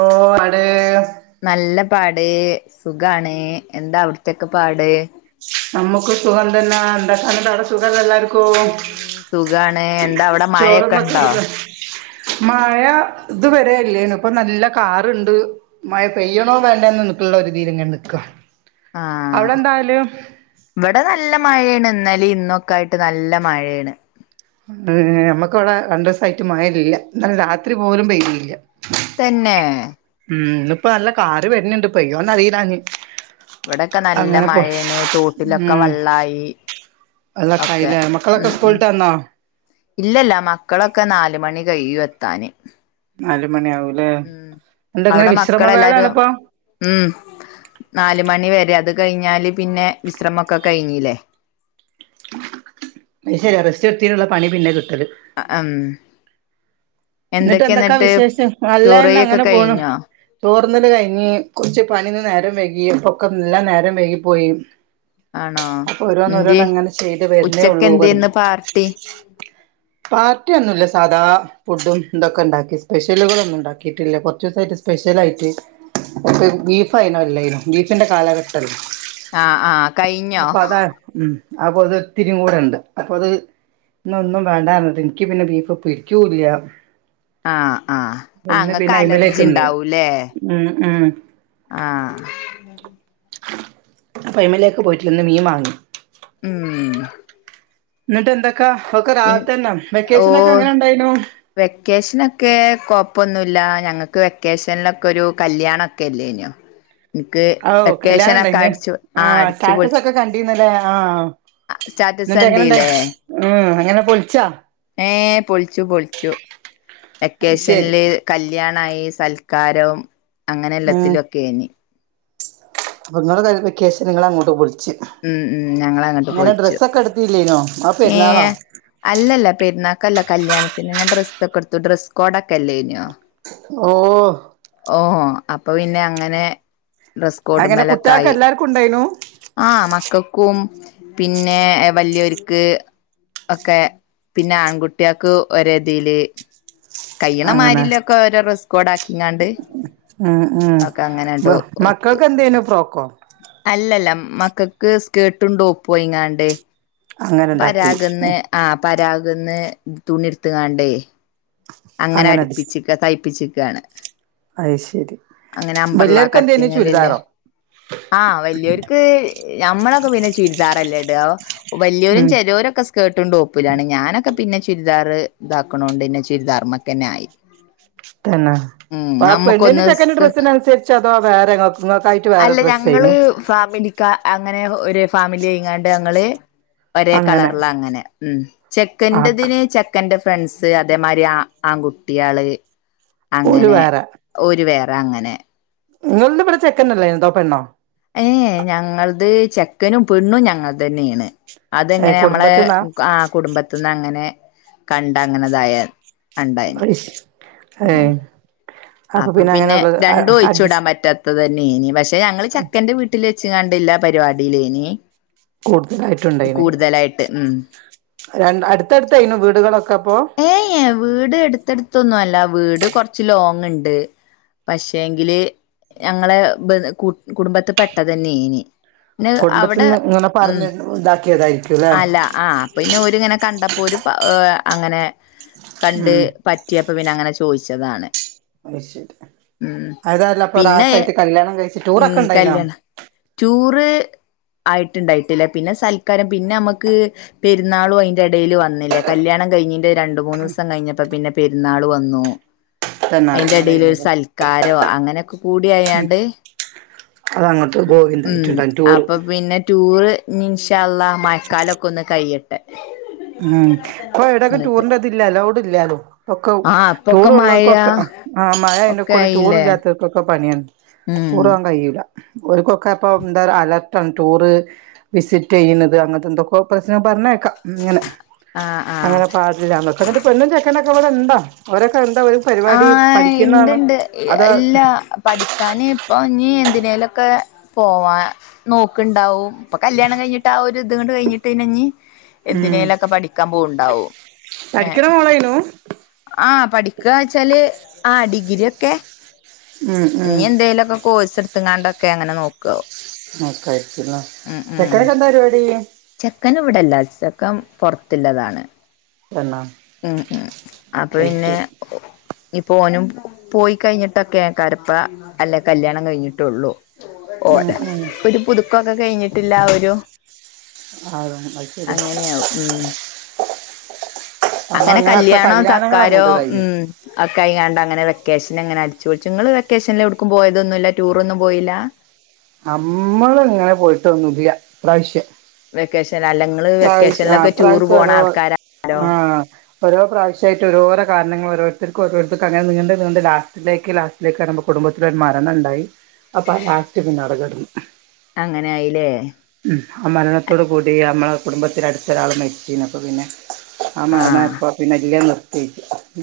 ഓ അട് നല്ല പാട് സുഖാണ് എന്താ അവിടത്തൊക്കെ പാട് നമുക്ക് സുഖം തന്നെ എന്താടെ സുഖം എല്ല ക്ക ഉം സുഖാണ് എന്താ അവിടെ മഴയൊക്കെ ഉണ്ടോ ചോറന്നൊക്കെല്ല മഴ ഇത്വരെല്ലേന ഇപ്പ നല്ല കാറുണ്ട് മഴ പെയ്യണോ വേണ്ടന്ന് നി ഉള്ള ഒരു രീതിങ്ങ നിക്ക ആഹ് അവിടെ എന്തായാലും ഇവിടെ നല്ല മഴയാണ് ഇന്നലെ ഇന്നൊക്കെ ആയിട്ട് നല്ല മഴയാണ് നമ്മുക്കിവിടെ രണ്ടു ദെവസയിട്ട് മയലില്ല ഇന്നലെ രാത്രി പോലും പെയ്യ്തില്ല തന്നെ ഉം ഇന്നിപ്പോ നല്ല കാറി വെരിണിണ്ട് പെയ്യൊന്ന് അറിയില്ലാഞ്ഞി ഇവിടെക്കെ നല്ല മഴയണ് തോട്ടിലൊക്കെ വെള്ളായി വെള്ളയൊക്കെ ആയില്ലേ മക്കളൊക്കെ സ്കൂളിൾവിട്ട് വന്നോ ഇല്ലയില്ല മക്കളൊക്കെ നാല് മണി കഴിയും എത്താന് നാല് മണിയാവൂലേ ഉം എന്താ ഇങ്ങനെ അവിടെ മക്കളെല്ലാരും വിശ്രമവേളാണിപ്പോ ഉം നാല് മണി വരെ അത്- കഴിഞ്ഞാല് പിന്നെ വിശ്രമൊക്കെ കഴിഞ്ഞല്ലേ അത് ശരി റസ്റ്റ് എടുത്തിതിനുള്ള പണി പിന്നെ കിട്ടല് ആ ആ ഉം എന്നിട്ട് എന്തൊക്കാ വിശേഷം നല്ലന്നെ ചോറയ്യൊക്കെ അങ്ങനെ പോണം കഴിഞ്ഞോ ചോർ- പെട്ടന്ന് തന്നെ കഴിഞ്ഞ് കുറച്ച് പണിന്ന് നേരം വൈകും ഒക്കെ യെല്ലാം നേരം വൈകി പോയി ആണോ അപ്പൊ ഓരോന്ന് എന്ത്യേ ഓരോന്ന് അങ്ങനെ ചെയ്ത് വരുന്നേ ഉച്ചക്ക് ഉള്ളൂ വ- എന്തേന്ന് പാർട്ടി പാർട്ടി ഒന്നുംയില്ല സാധാ ഫുഡും ഇതൊക്കെ ഉണ്ടാക്കി സ്പെഷ്യലുകളൾ ഒന്നും ഉണ്ടാക്കിട്ടില്ല കൊറച്ച് ദെവസമായിട്ട്- സ്പെഷ്യൽ ആയിട്ട് ഇപ്പ ബീഫ് ആയനോ അല്ലനും ബീഫിന്റെ കാലഘട്ടല്ലോ ആഹ് ആഹ് കഴിഞ്ഞോ അപ്പൊ അതാണ് ഉം അപ്പൊ അത് ഇത്തിരി കൂടെണ്ട് അപ്പൊ അത് ഇന്ന് ഒന്നും - വേണ്ടന്ന് പറഞ്ഞിട്ട് എനിക്ക് പിന്നെ ബീഫ് പിടിക്കുയില്ല ആഹ് ആഹ് ആ അങ്ങക്ക് അയിമലേക്ക് അലർജി നിന്നില്ല ഉണ്ടാവൂല്ലേ ഉം ഉം ആഹ് അപ്പൊ എമ്മ [unintelligible] എലേക്കക്ക് പോയിട്ടില്ലന്ന് നീ വാങ്ങി ഉം എന്നിട്ടെന്താ പിൻ ഓഹ് എങ്ങനെ ഉണ്ടായിനു വെക്കേഷനൊക്കെ പ്പൊന്നുല്ല ഞങ്ങൾക്ക് വെക്കേഷനിലൊക്കെ ഒരു കല്യാണ ഒക്കെല്ലേനു ഓഹ് കല്യാണംണ്ട ഇന് ആ ആഹ് അടിച്ചു പൊളിച്ചു സ്റ്റാറ്റസൊക്കെ കണ്ടീനല്ലേ ആഹ് സ്റ്റാറ്റസ് എന്നിട്ട് എങ്ങനെണ്ട് കണ്ടീല്ലേ ഉം അങ്ങനെ പൊളിച്ചാ ഏഹ് പൊളിച്ചു പൊളിച്ചു അത് ശരി വെക്കേഷനില് കല്യാണം യി സൽക്കാരവും അങ്ങനെ എല്ലാത്തിലും ഒക്കെനി നിങ്ങള വെക്കേഷൻ നിങ്ങളങ്ങോട്ട് പോയി ഉം ഉം ഞങ്ങളങ്ങട്ട് പൊളിച്ചു ഡ്രസ്സൊക്കെ എടുത്തില്ലേനോ ആ പെരുന്നാളോ ഏഹ് അല്ലല്ല പെരുന്നാക്കല്ല കല്യാണത്തിന് ഞാൻ ഡ്ര കൊടുത്ത് ഡ്രസ് കോഡൊക്കെല്ലേ ഇനോ ഓഹ് ഓഹോ അപ്പൊ പിന്നെ അങ്ങനെ ഡ്രസ്കോഡ് അങ്ങനെ കുട്ടികൾക്ക് മെലക്കായി എല്ലാർക്കും ഉണ്ടായിനു ആഹ് മക്കൾക്കും പിന്നെ വലിയോര്ക്ക് ഒക്കെ പിന്നെ ആൺകുട്ടികക്ക് ഒരേ ഇതീല് കൈയ്ണ അങ്ങനെ മാരില്ല ഒക്കെ ഓരോ ഡ്രസ്സ് കോഡ് ആക്കിങ്ങാണ്ട് ഉം ഉം ഒത്തു മക്കൾക്ക് എന്തേനും ഫ്രോക്കോ അല്ലല്ല മക്കൾക്ക് സ്കേർട്ടും ടോപ്പും ഒയിങ്ങാണ്ട് അങ്ങനെ ഉണ്ടാക്കി പരാഗ് ന്ന്ആഹ് പരാഗ അതൊന്ന് തുണി എടുത്ത്ങ്ങാണ്ടേ അങ്ങനെ അടുപ്പിച്ച് തൈപ്പ അത് ശരി അങ്ങനെ അമ്പർലാ വല്ല്യോർക്ക് എന്തേനി കട്ടിങ്ങലില്ലേ ചുരിദാറോ ആഹ് വലിയോർക്ക് ഞമ്മളൊക്കെ പിന്നെ ചുരിദാറല്ലേ വലിയരും ഉം ചെലോരൊക്കെ സ്കേർട്ടും ടോപ്പിലാണ് ഞാനൊക്കെ പിന്നെ ചുരിദാർ ഇതാക്കണോണ്ട്ന്നെ ചുരിദാർമ്മക്കന്നെ ആയി തന്ന ഉം ആ പെണ്ണ്ടിന്റെ നമ്മുക്കൊന്ന് ചെക്കന്റെ സ്കേർട്ട് ഡ്രസ്സന് അനുസരിച്ച അതോ വേറെങ്ങങ്ങക്കായിട്ട് വേറെ അല്ല ഡ്രസ്സായിനു ഞങ്ങള് ഫാമിലിക്കാ അങ്ങനെ ഒരു ഫാമിലിയിങ്ങാണ്ട് ഞങ്ങള് ഒരേ അങ്ങനെ കളറില അങ്ങനെ ഉ ആക്ക് ചെക്കറതിന് ചെക്കന്റെ ഫ്രണ്ട്സ് അതേമാരി ആ ആൺകുട്ടികള് ഓല് അങ്ങനെ ഒരു വേറെ അങ്ങനെ നിങ്ങള ഇവിടെ ചെക്കനല്ലേ എന്തോപ്പണ്ണോ ഏ ഞങ്ങളത് ചെക്കനും പെണ്ണും ഞങ്ങൾ തന്നെയാണ് ഏ അതെങ്ങനെ നമ്മളെ കുടുംബത്ത്ന്നാ ആ കുടുംബത്തി നിന്ന് അങ്ങനെ കണ്ട അങ്ങനെതായ അണ്ടായിനി അയ്ശ് ഏ ഉ അപ്പൊ പിന്നെ അങ്ങനെള്ളത് അ രണ്ടും ഒഴിച്ചു വിടാൻ അഡ്ജസ്റ്റ് പറ്റാത്തത് പിന്നനി പക്ഷെ ഞങ്ങള് ചെക്കന്റെ വീട്ടിൽ വെച്ച കണ്ടില്ല പരിപാടിയിലേനി കൂടുതലായിട്ടുംണ്ടായിനെ കൂടുതലായിട്ട് ഉം രണ്ട് അടുത്തടുത്തയിനു വീടുകളൊക്കെപ്പോൊ അത്തെടുത്തൊന്നും അല്ല വീട് കൊറച്ച് ലോങ് ഉണ്ട് പക്ഷേങ്കില് ഞങ്ങളെ കുടുംബത്തി പെട്ട തന്നെന് പിന്ന അവിടെ കുടുംബത്തിന്ന് ഇങ്ങനെ ഉം പറഞ്ഞ് ഇതാക്കിയതായിരിക്കുംല്ലേ അല്ല ആ അപ്പൊ പിന്നെ ഒരുങ്ങനെ കണ്ടപ്പോ ഒരു ഏ അങ്ങനെ കണ്ട് ഉം പറ്റിയപ്പോ പിന്നെ അങ്ങനെ ചോദിച്ചതാണ് അ ശരി ഉം അതായല്ല അപ്പൊ പിന്നെ രാത് ആയിട്ട് കല്യാണം കഴിച്ച ഉം കല്യാണം ചൂറ് ആയിട്ടുണ്ടായിട്ടില്ല പിന്നെ സൽക്കാരം പിന്നെ നമുക്ക് പെരുന്നാളും അതിന്റെ ഇടൽ വന്നില്ല കല്യാണം കഴിഞ്ഞി് രണ്ട മൂന്ന്ു ദിവസം കഴിഞ്ഞപ്പോ പിന്നെ പെരുന്നാൾ വന്നു തന്നെ അയിറെടൽ ഒരു അങ്ങനെയായിരുന്നല്ലേ സൽക്കാരോ അങ്ങനെയൊക്കെ കൂടിിയയാാണ്ട് അതങ്ങോട്ട് ഉം ഗോവിന്ദായിട്ടുണ്ടാവും ടൂറ് അപ്പൊ പിന്നെ ചൂറ് മൻഷള്ള മഴക്കാലൊക്കെ ഒന്ന് കൈയിട്ടും ഉം ഇപ്പൊ എവിടയൊക്കെ എന്നിട്ട് ടൂറിന്റെ ഇതി ഇല്ലാലോ വിട ഇല്ലാലോ ഒക്കെ ആഹ് അപ്പൊക്കെ മഴ ടൂറള്ളവർക്കൊക്കെ ആ മഴ അന്റെ ഒക്കെ കൂടെ ആയില്ലേ ടൂറിൽില്ലാത്തവർക്കൊക്കെ പിയ ഉം കൂറവാൻ കഴിയില്ല ഒരുക്കൊക്കെ അപ്പൊ എന്താ അലർട്ട് ടൂറ് വിസിറ്റ് ചെയ്യണുന്നത് അങ്ങനത്തെ എന്തൊക്കെ പ്രശ്നം പറഞ്ഞേക്കാം ഇങ്ങനെ ആഹ് ആഹ് അങ്ങനെ പാില്ലക്ക എന്നിട്ട് പെണ്ും ചെക്കനൊക്കെ പോലെ ഉന്തോ ഓര ആഹ ഇണ്ട്ണ്ട് അതാ ഇല്ല പഠിക്കാന് അപ്പോൾ ഇനിനി എന്തിനേലൊക്കെ പോവാൻ നോക്കുണ്ടാവും ഇപ്പൾ കല്ല്യാണം കഴിഞ്ഞിട്ട് ആ ഒരു അതുകൊണ്ട് കഴിഞ്ഞിട്ട്ഞ്ഞഞ് ഉം എന്തിനേലൊക്കെ പഠിക്കാൻ പോണ്ടാവും ഏ പഠിക്കണ മോളായിനു ആഹ പഠിക്കുക വച്ചാല് ആഹ ഡിഗ്രി ഒക്കെ ഉം ഇനി ഉം എന്തേലുമൊക്കെ കോഴസ് എടുത്ത്ങ്ങാണ്ടൊക്കെ അങ്ങനെ നോക്കുവോ ആ കഴിച്ചല്ലോ പെക്കനക്കെ എന്താ പരിപാടി ചെക്കന് ഇവിടെല്ല ചക്കൻ പൊറത്തിുള്ളതാണ് പെണ്ണോ ഉം ഉം അപ്പൊ പിന്നെ ഇപ്പോ നും പോയി കഴിഞ്ഞിട്ടൊക്കെ കരപ്പ അല്ലെ കല്യാണം കഴിഞ്ഞിട്ടുള്ളു ഓ ഉം ഉം ഒരു പുതുക്കൊക്കെ കഴിഞ്ഞിട്ടില്ല ഒരു ആഹ് അത് ശരി അങ്ങനെയാവും ഉം അപ്പൊ അങ്ങനെ അങ്ങനൊക്കെ കല്യാണോ കല്യാണങ്ങൾ ചക്കാരോ അങ്ങോട്ട് കഴിഞ്ഞു ഉം കഴങ്ങാണ്ട അങ്ങനെ വെക്കേഷൻ എങ്ങനെ അടിച്ചുോളിച്ചു നിങ്ങങ്ങള് വെക്കേഷനിൽ എടടുക്കും പോയതൊന്നും ഇല്ല ടൂറൊന്നും പോയില്ല നമ്മള ഇങ്ങനെ പോയിട്ട് വന്നു ഇതി പ്രാവശ്യം വെക്കശ പ്രൈസ് ആ പ്രൈസ് ആൾക്കാരാണല്ലോ ആ ഓരോ പ്രാവശ്യമായിട്ട് രോരോ കാരണങ്ങൾ ഓരോ ഇത്തർക്കക്ക് ഓരോത്തർ അങ്ങനെ നീണ്ട്ീണ്ട് ലാസ്റ്റിലേക്ക് ലാസ്റ്റിലേക്ക് വറുമ്പോ കുടുംബത്തിലൽ ഒരു മരണം ഉണ്ടായി അപ്പൊ ആ ലാസ്റ്റ് പിന്നെ- അങ്ങനെ ആായില്ലേ? ഉം ആ മരണത്തോടു കൂടി നമ്മളെ കുടുംബത്തിലാടുതൊരാൾ മരിച്ചീനി അപ്പൊ പിന്നെ- ആ മരണ ആഹ് ഇപ്പ പിന്നെ ഇല്ല-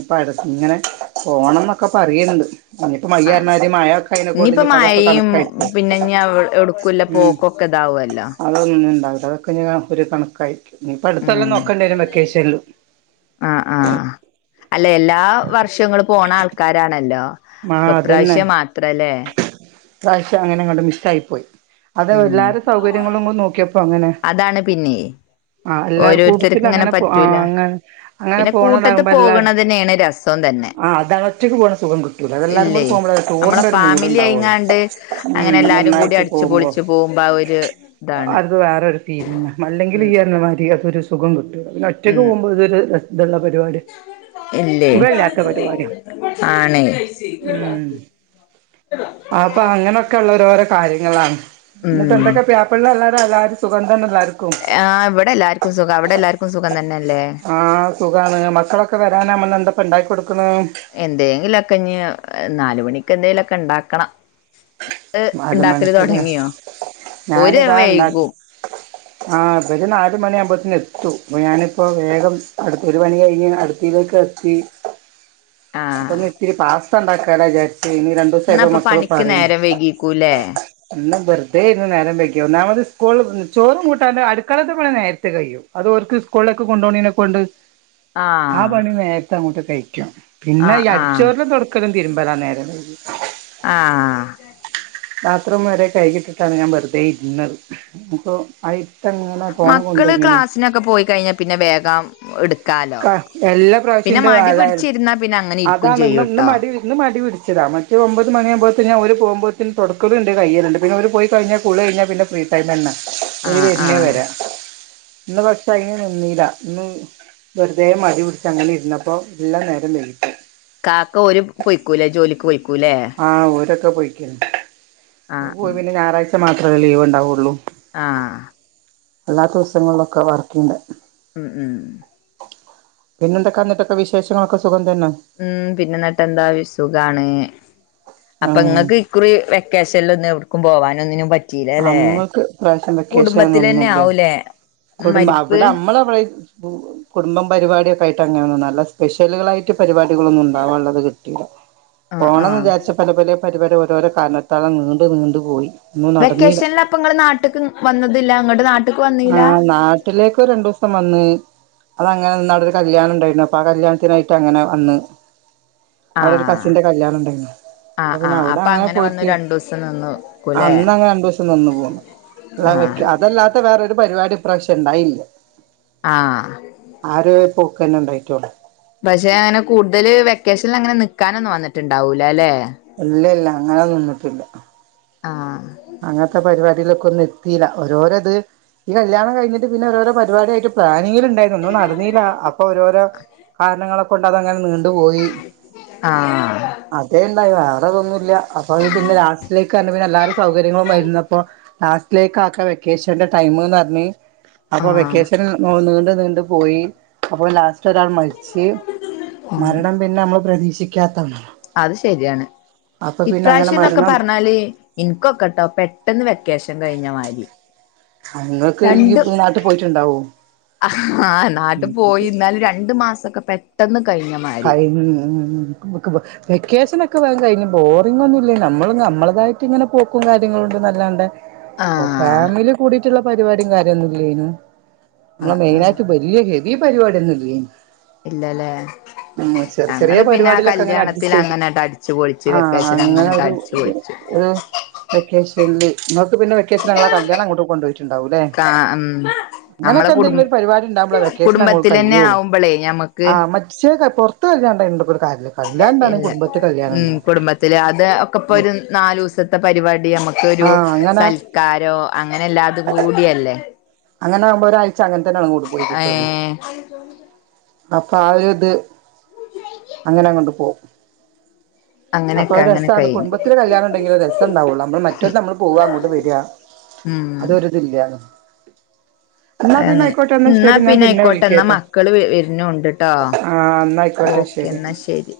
ഇപ്പ അടത്ത് ഇങ്ങനെ പോണം ന്നൊക്കെ പറയ്ണ്ട്. അ ഇനി ഇപ്പൊ ആഹ് മയ്യറിഞ്ഞാതി മഴൊക്കെ അയിനെകൊണ്ട് ഇനിയിപ്പ ഇനി ഇപ്പതൊക്കെ മഴയും കണക്കാരിക്കും പിന്നെ ഇനി എവിടക്കുല്ല ഉം. പോക്കൊക്കെ ഇതാവല്ലോ അതൊന്നുണ്ടാവില്ല അതൊക്കെ ഇനി ആഹ് ഒരു കണക്കായി. ഇനിപ്പ അടുത്തോല്ലാം ഉം നോക്കണ്ടിവരും വെക്കേഷലും അല്ലേ എല്ലാ വർഷങ്ങള് പോണ ആൾക്കാരാണല്ലോ. ആ അപ്പൊ അതന്നെ പ്രാശെ മാത്രല്ലേ. ഇപ്രാവശ്യം അങ്ങനെ അങ്ങോട്ട് മിസ്സായി പോയി അത് ഉം പിള്ളാർടെ സൗകര്യങ്ങളുംകൂട് നോക്കിയപ്പോ അങ്ങനെ അതാണ് പിന്നെ ആ എല്ലാവരും കൂട്ടത്തിൽ ഓരോരുത്തർക്കും ഇങ്ങനെ അങ്ങനെ പോ ആ പറ്റൂല അങ്ങനെ അങ്ങനെ പിന്നെ കൂട്ടത്തി പോകണതാകുമ്പോൾ എല്ലാവരും പോകണതിനെയാണ് രസം തന്നെ ആ അതൾ ഒറ്റക്ക് പോകണ സുഖം കിട്ടൂല്ലാ ഇല്ലേ നമ്മളെ ഫാമിലി അയിങ്ങാണ്ട് ഉം അങ്ങനെ എല്ലാരും കൂടി നന്നായിട്ട് പോകുമ്പോൾ അടിച്ചുപൊളിച്ച് പോമ്പം ഒരു ഇതാണ്. പിന്നന്താ അല്ലെങ്കിൽ ഉം ഈ പരണമാതി അതൊരു സുഖം കിട്ടൂല പിന്ന ഒറ്റക്ക് ഉം പോകുമ്പോൾ ഇതൊരു ഇതുള്ള പരിപാടി ഇല്ലേ സുഖല്ലാത്ത പരിപാടിയാ. ആണേ മ് അപ്പൊ അങ്ങനൊക്കെ ഉള്ള ഓരോരോ കാര്യങ്ങളാണ്. എന്നിട്ട് ഉം എന്തൊക്കെ പ്യാപ്പിള്ളാംല്ലാരുംല്ലാരും സുഗംതന്ന എല്ലരു ക്കും ആഹ് ഇവിടെ എല്ലാർക്കും സുഖം അവിടെ എല്ലാർക്കും സുഖം തന്നെയല്ലേ ആഹ് സുഗാണ് മക്കളൊക്കെ വര നമ്മ എന്താപ്പ ഉണ്ടാക്ക കൊടുക്കുന്നു എന്തെങ്കിലൊക്കെ ഇഞ്ഞ് നാല് മണിക്ക് എന്തെങ്കിലുഓക്കെ ഉണ്ടാക്കണം. എ നാല് ഉണ്ടാക്കൽ മണിക്കല്ലേ തുടങ്ങിയോ ഒര് ഞാനിതാ ഉണ്ടാക്കി വൈകും. ആഹ് ഇബല് നാല് മണിയാവുമ്പോത്തിന് എത്തു ആപ്പോ ഞാന്പ്പോ വേഗം അടുത്ത ഒരു പണി കയിഞ്ഞ് അടുപ്പിലേക്ക് ത്തി ആഹ് അപ്പൊന്നി ഇതിരി പാസ്ത ഉണ്ടാക്കാന വിചാരി ച്ച്കി രണ്ടുസായിട്ട് മക്കള് പറേനു. കുലെ ഇന്ന് വെറുതെ ഇരിന്ന് നേരം വൈകി ഒന്നാമത് സ്കൂൾ ചോറും കൂട്ടാനും അടുക്കളത്തെ പണി നേരത്തെ കയ്യും അത് ഓ ൽക്ക് സ്കൂളിലൊക്കെ കൊണ്ട് പോണേനെ കൊണ്ട് ആ ആഹ് പണി നേരത്തെ അങ്ങോട്ട് കഴിക്കും പിന്നെ ആഹ് ഈ അടിച്ച് ആഹ് വാരലും തൊടക്കലും തീരുമ്പോളാ നേരം വൈകിയത് ആഹ് ബാത്റൂമ് വരെ കഴുകിയിട്ടിട്ടാണ് ഞാൻ വെറുതെ ഇരുന്നത് ഇനിയിപ്പോ മക്കള് ക്ലാസ്സിനൊക്കെ പോയി കഴിഞ്ഞാൽ പിന്നെ വേഗം എടു ഇക്കാ എല്ലാ പ്രാവശ്യവും എന്റെ വാലായിരുന്നു പിടിച്ചിരുന്നാ പിന്നെ അങ്ങനെ ഇരിക്കും അതാണ് ഇന്ന് ഇന്ന് ചെയ്യൂട്ടോ മടി ഇന്ന് മടി പിടി- ച്ചതാ മറ്റേത് ഒമ്പത് മണിയാവുമ്പോഴത്തേന് ഓല് പോവുമ്പഴത്തേന് തൊടക്കലും ഉണ്ട് കഴുകലുമുണ്ട് പിന്നെ ഓല് പോയി കഴിഞ്ഞാ കുളി കഴിഞ്ഞാ പിന്നെ ഫ്രീ ടൈമ് തന്നേ ഓല് ആഹ് വരുന്നത് ആഹ് വരെ ഇന്ന് പക്ഷെ അതിന് നിന്നീല്ല ഇന്ന് വെറുതെ മടി പിടിച്ച് അങ്ങനെ ഇരുന്നപ്പോ എല്ലാം നേരം വൈകിപ്പോയി കാക്ക ഓര് പോയിക്കൂല്ല ജോലിക്ക് പോയി ആഹ് ഓരൊക്കെ പോയിക്കണ് ആഹ് ഓല് ഉം പിന്നെ ഞായറാഴ്ച മാത്രമല്ലേ ലീവ് ഉണ്ടാവുള്ളൂ. ആഹ് അല്ലാത്ത ദിവസങ്ങളിലൊക്കെ വർക്കുണ്ട് ഉം ഉം പിന്നെ എന്തൊക്കെ അങ്ങോട്ടൊക്കെ വിശേഷങ്ങളൊക്കെ സുഖ ഉം പിന്നന്നിട്ടെന്താ വി സുഖാണ് അപ്പൊ ആഹ് നിങ്ങക്ക് ഇക്കുറി വെക്കേഷനിലൊന്നും എവിടേക്കും പോവാനൊന്നിനും പ റ്റീലല്ലേ അമ്മക്ക് കുടുംബത്തിലെന്നെ ആവൂലെ കുടുംബം അവിടെ നമ്മള് അവിടെ കുടുംബം പരിപാടിയൊക്കെ ആയിട്ട് അങ്ങനൊന്നുമല്ല നല്ല സ്പെഷ്യലുകളായിട്ട് പരിപാടി കളൊന്നും ഉണ്ടാവാനുള്ളത് കിട്ടിയില്ല ആഹ് പോകണോന്ന് ആഹ് വിചാരിച്ച പല പല പരിപാടി ഓരോരോ കാരണത്താൽ നീണ്ടു നീണ്ടു പോയി ഒന്നും നടന്നീല്ല വെക്കേഷനിൽ അപ്പം ഇങ്ങള് നാട്ടക്ക് വന്നതില്ല ഇങ്ങട്ട് നാട്ട ആഹ് നാട്ടിലേക്ക് രണ്ടു ദിവസം വന്ന് അത് അങ്ങനെ നിന്ന് അവിടെ ഒരു കല്യാണം ഇണ്ടായിരുന്നു അപ്പൊ ആ കല്യാണത്തിന് പോയിട്ട് അങ്ങനെ അന്ന് അവിടെ ഒരു ആഹ് കസിന്റെ കല്യാണം ഉണ്ടായിരുന്നു ആഹ് അപ്പം പിന്നെ ആഹ് അവിടെ അപ്പൊ അങ്ങനെ വന്നു പോയിട്ട് രണ്ടൂസം നിന്നുക്കൂല്ലേ അന്ന് അങ്ങനെ രണ്ടുസം നിന്നു പോന്ന് അത വെ ആഹ് അതല്ലാത്ത വേറൊരു പരിപാടി ഇപ്രാവശ്യം ഇണ്ടായില്ല ആഹ് പോക്കന്നെ ഉണ്ടായിട്ടോള്ളൂ പക്ഷെ അങ്ങനെ കൂടുതല് വെക്കേഷനിൽ അങ്ങനെ നിക്കാനൊന്നും വന്നിട്ടുണ്ടാവൂലല്ലെ ഇല്ല ഇല്ല അങ്ങനെ നിന്നിട്ടില്ല ആഹ് അങ്ങനത്തെ പരിപാടിയിലൊക്കെ ഒന്നും എത്തില്ല ഓരോരത് ഈ കല്യാണം കഴിഞ്ഞട്ട് പിന്നെ രോ പരിപാടായിട്ട് പ്ര [unintelligible] നടന്നിലാ അപ്പോ ഓരോരോ കാരണങ്ങളെ കൊണ്ട് അത് അങ്ങനെ നീ ണ്ട് പോയി ആഹ് അതേ ഉണ്ടായി വേറെതൊന്നും ഇല്ല അപ്പൊ പിന്നെ ലാസ്റ്റിലേക്ക് പറഞ്ഞ് പിന്നെ എല്ലാരെ സൗകര്യങ്ങളമായിരുന്നുപ്പൊ ലാസ്റ്റിലേക്ക് ആക്ക വെക്കേഷന്റെ ടൈമ് എന്ന് പറഞ്ഞ് അപ്പൊ ആഹ് വെക്കേഷൻ നീണ്ട് നീണ്ട് പോയി അപ്പോ ലാസ്റ്റ് ഒരാൾ മരിച്ച് ഉം മരണം പിന്നെ നമ്മൾ പ്രതീക്ഷ ക്ഷിക്കത്താണ് അത് ശരിയാണ് അങ്ങനെ ഇപ്രാവശ്യം ഇന്നൊക്കെ മരണം പറഞ്ഞാല് എനിക്കൊക്കെട്ടോ പെട്ടെന്ന് വെ ക്കേഷൻ കഴിഞ്ഞ മാതിരി ആ ഇങ്ങക്ക് ഇയ്യ് നാട്ടിൽ പോയിട്ടുണ്ടാവോ ആഹ് നാട്ട് പോയി ഇന്നാലും രണ്ടു മാസം ഒക്കെ പെട്ടെന്ന് കഴിഞ്ഞ മാതിരി [unintelligible] വെക്കേഷൻ ഒക്കെ ഒക്കെ കഴിഞ്ഞ് ബോറിങ്ങും ഒന്നുമില്ലേ നമ്മൾ നമ്മളതായിട്ട് ഇങ്ങനെ പോക്കും കാര്യങ്ങളും ഇണ്ട് അല്ലാണ്ടെ അപ്പ ആഹ് ഫാമിലി കൂടിട്ടുള്ള പരിപാടിയും കാര്യം ഒന്നും ഇല്ലേയ്നു ആ നമ്മളെ ആ മെയിനായിട്ട് വലിയ ചെറിയ പരിപാടിയൊന്നും ഇല്ലേ ഇല്ലല്ലേ ഉം ചെറിയ ചെറിയ ഞങ്ങള് പിന്നെ ആ പരിപാടിയിലൊക്കെ അങ്ങനെ കല്യാണത്തിൽ അഡ്ജസ്റ്റ് ചെയ്ത് അങ്ങനെട്ട് അടിച്ചു പൊളിച്ച് ആഹ് വെക്കേഷൻ അങ്ങനെട്ട് അങ്ങനൊരു അടിച്ചു പൊളിച്ചു ആഹ് വെക്കേഷൻ അല്ലേ പിന്നെ വെക്കേഷൻ അങ്ങളെ കല്യാണം അങ്ങോട്ട് കൊണ്ട് പോയിട്ടുണ്ടാവൂല്ലേ കാ ഉം നമ്മളെ അങ്ങനൊക്കെ കുടും എന്തെങ്കിലും ഒരു പരിപാടി ഉണ്ടാവുമ്പോളോ വെക്കേഷൻ അങ്ങക്ക് കുടുംബത്തിലന്നെ കയ്യോള്ളൂ ആവുമ്പോളേ ഞമ്മക്ക് ആഹ് മ പുറത്തു വിടാണ്ട ഒരു കാര്യം അല്ലാ ഇല്ല ഉം കുടുംബത്തില് അത് ഒക്കെ ഇപ്പോ ഉം ഒരു നാലുസത്തെ പരിപാടി നമുക്ക് ക്കൊരു ആഹ് അങ്ങനെ സൽക്കാരോ അങ്ങനെ എല്ലാതും കൂടിയല്ലേ അങ്ങനെ ആകുമ്പോ ഒരാഴ്ച അങ്ങനെ തന്നെയാണ് കൂടെ പോയി ഏ കിട്ടുന്നത് അപ്പൊ ആ ഒരു ഇത് അങ്ങനെങ്ങണ്ട് പോം ആ അപ്പൊ രസാണ് കുടുംബത്തിന് കല്യാണണ്ടെങ്കില് രസം ഉണ്ടാവുള്ളൂ നമ്മള് മറ്റൊരുത്ത് നമ്മൾ പോവാ അങ്ങോട്ട് വരിക ഉം അതൊരിതില്ലാ അ അങ്ങനെ എന്നാ ശരി ഞാൻ പിന്നെ ആയിക്കോട്ടെ എന്നാ വിളിക്കേട്ടാ മക്കള് വരുന്ന് ഉണ്ട്ട്ടോ ആഹ് എന്നായിക്കോട്ടെ ഓഹ് ശരി എന്നാ ശരി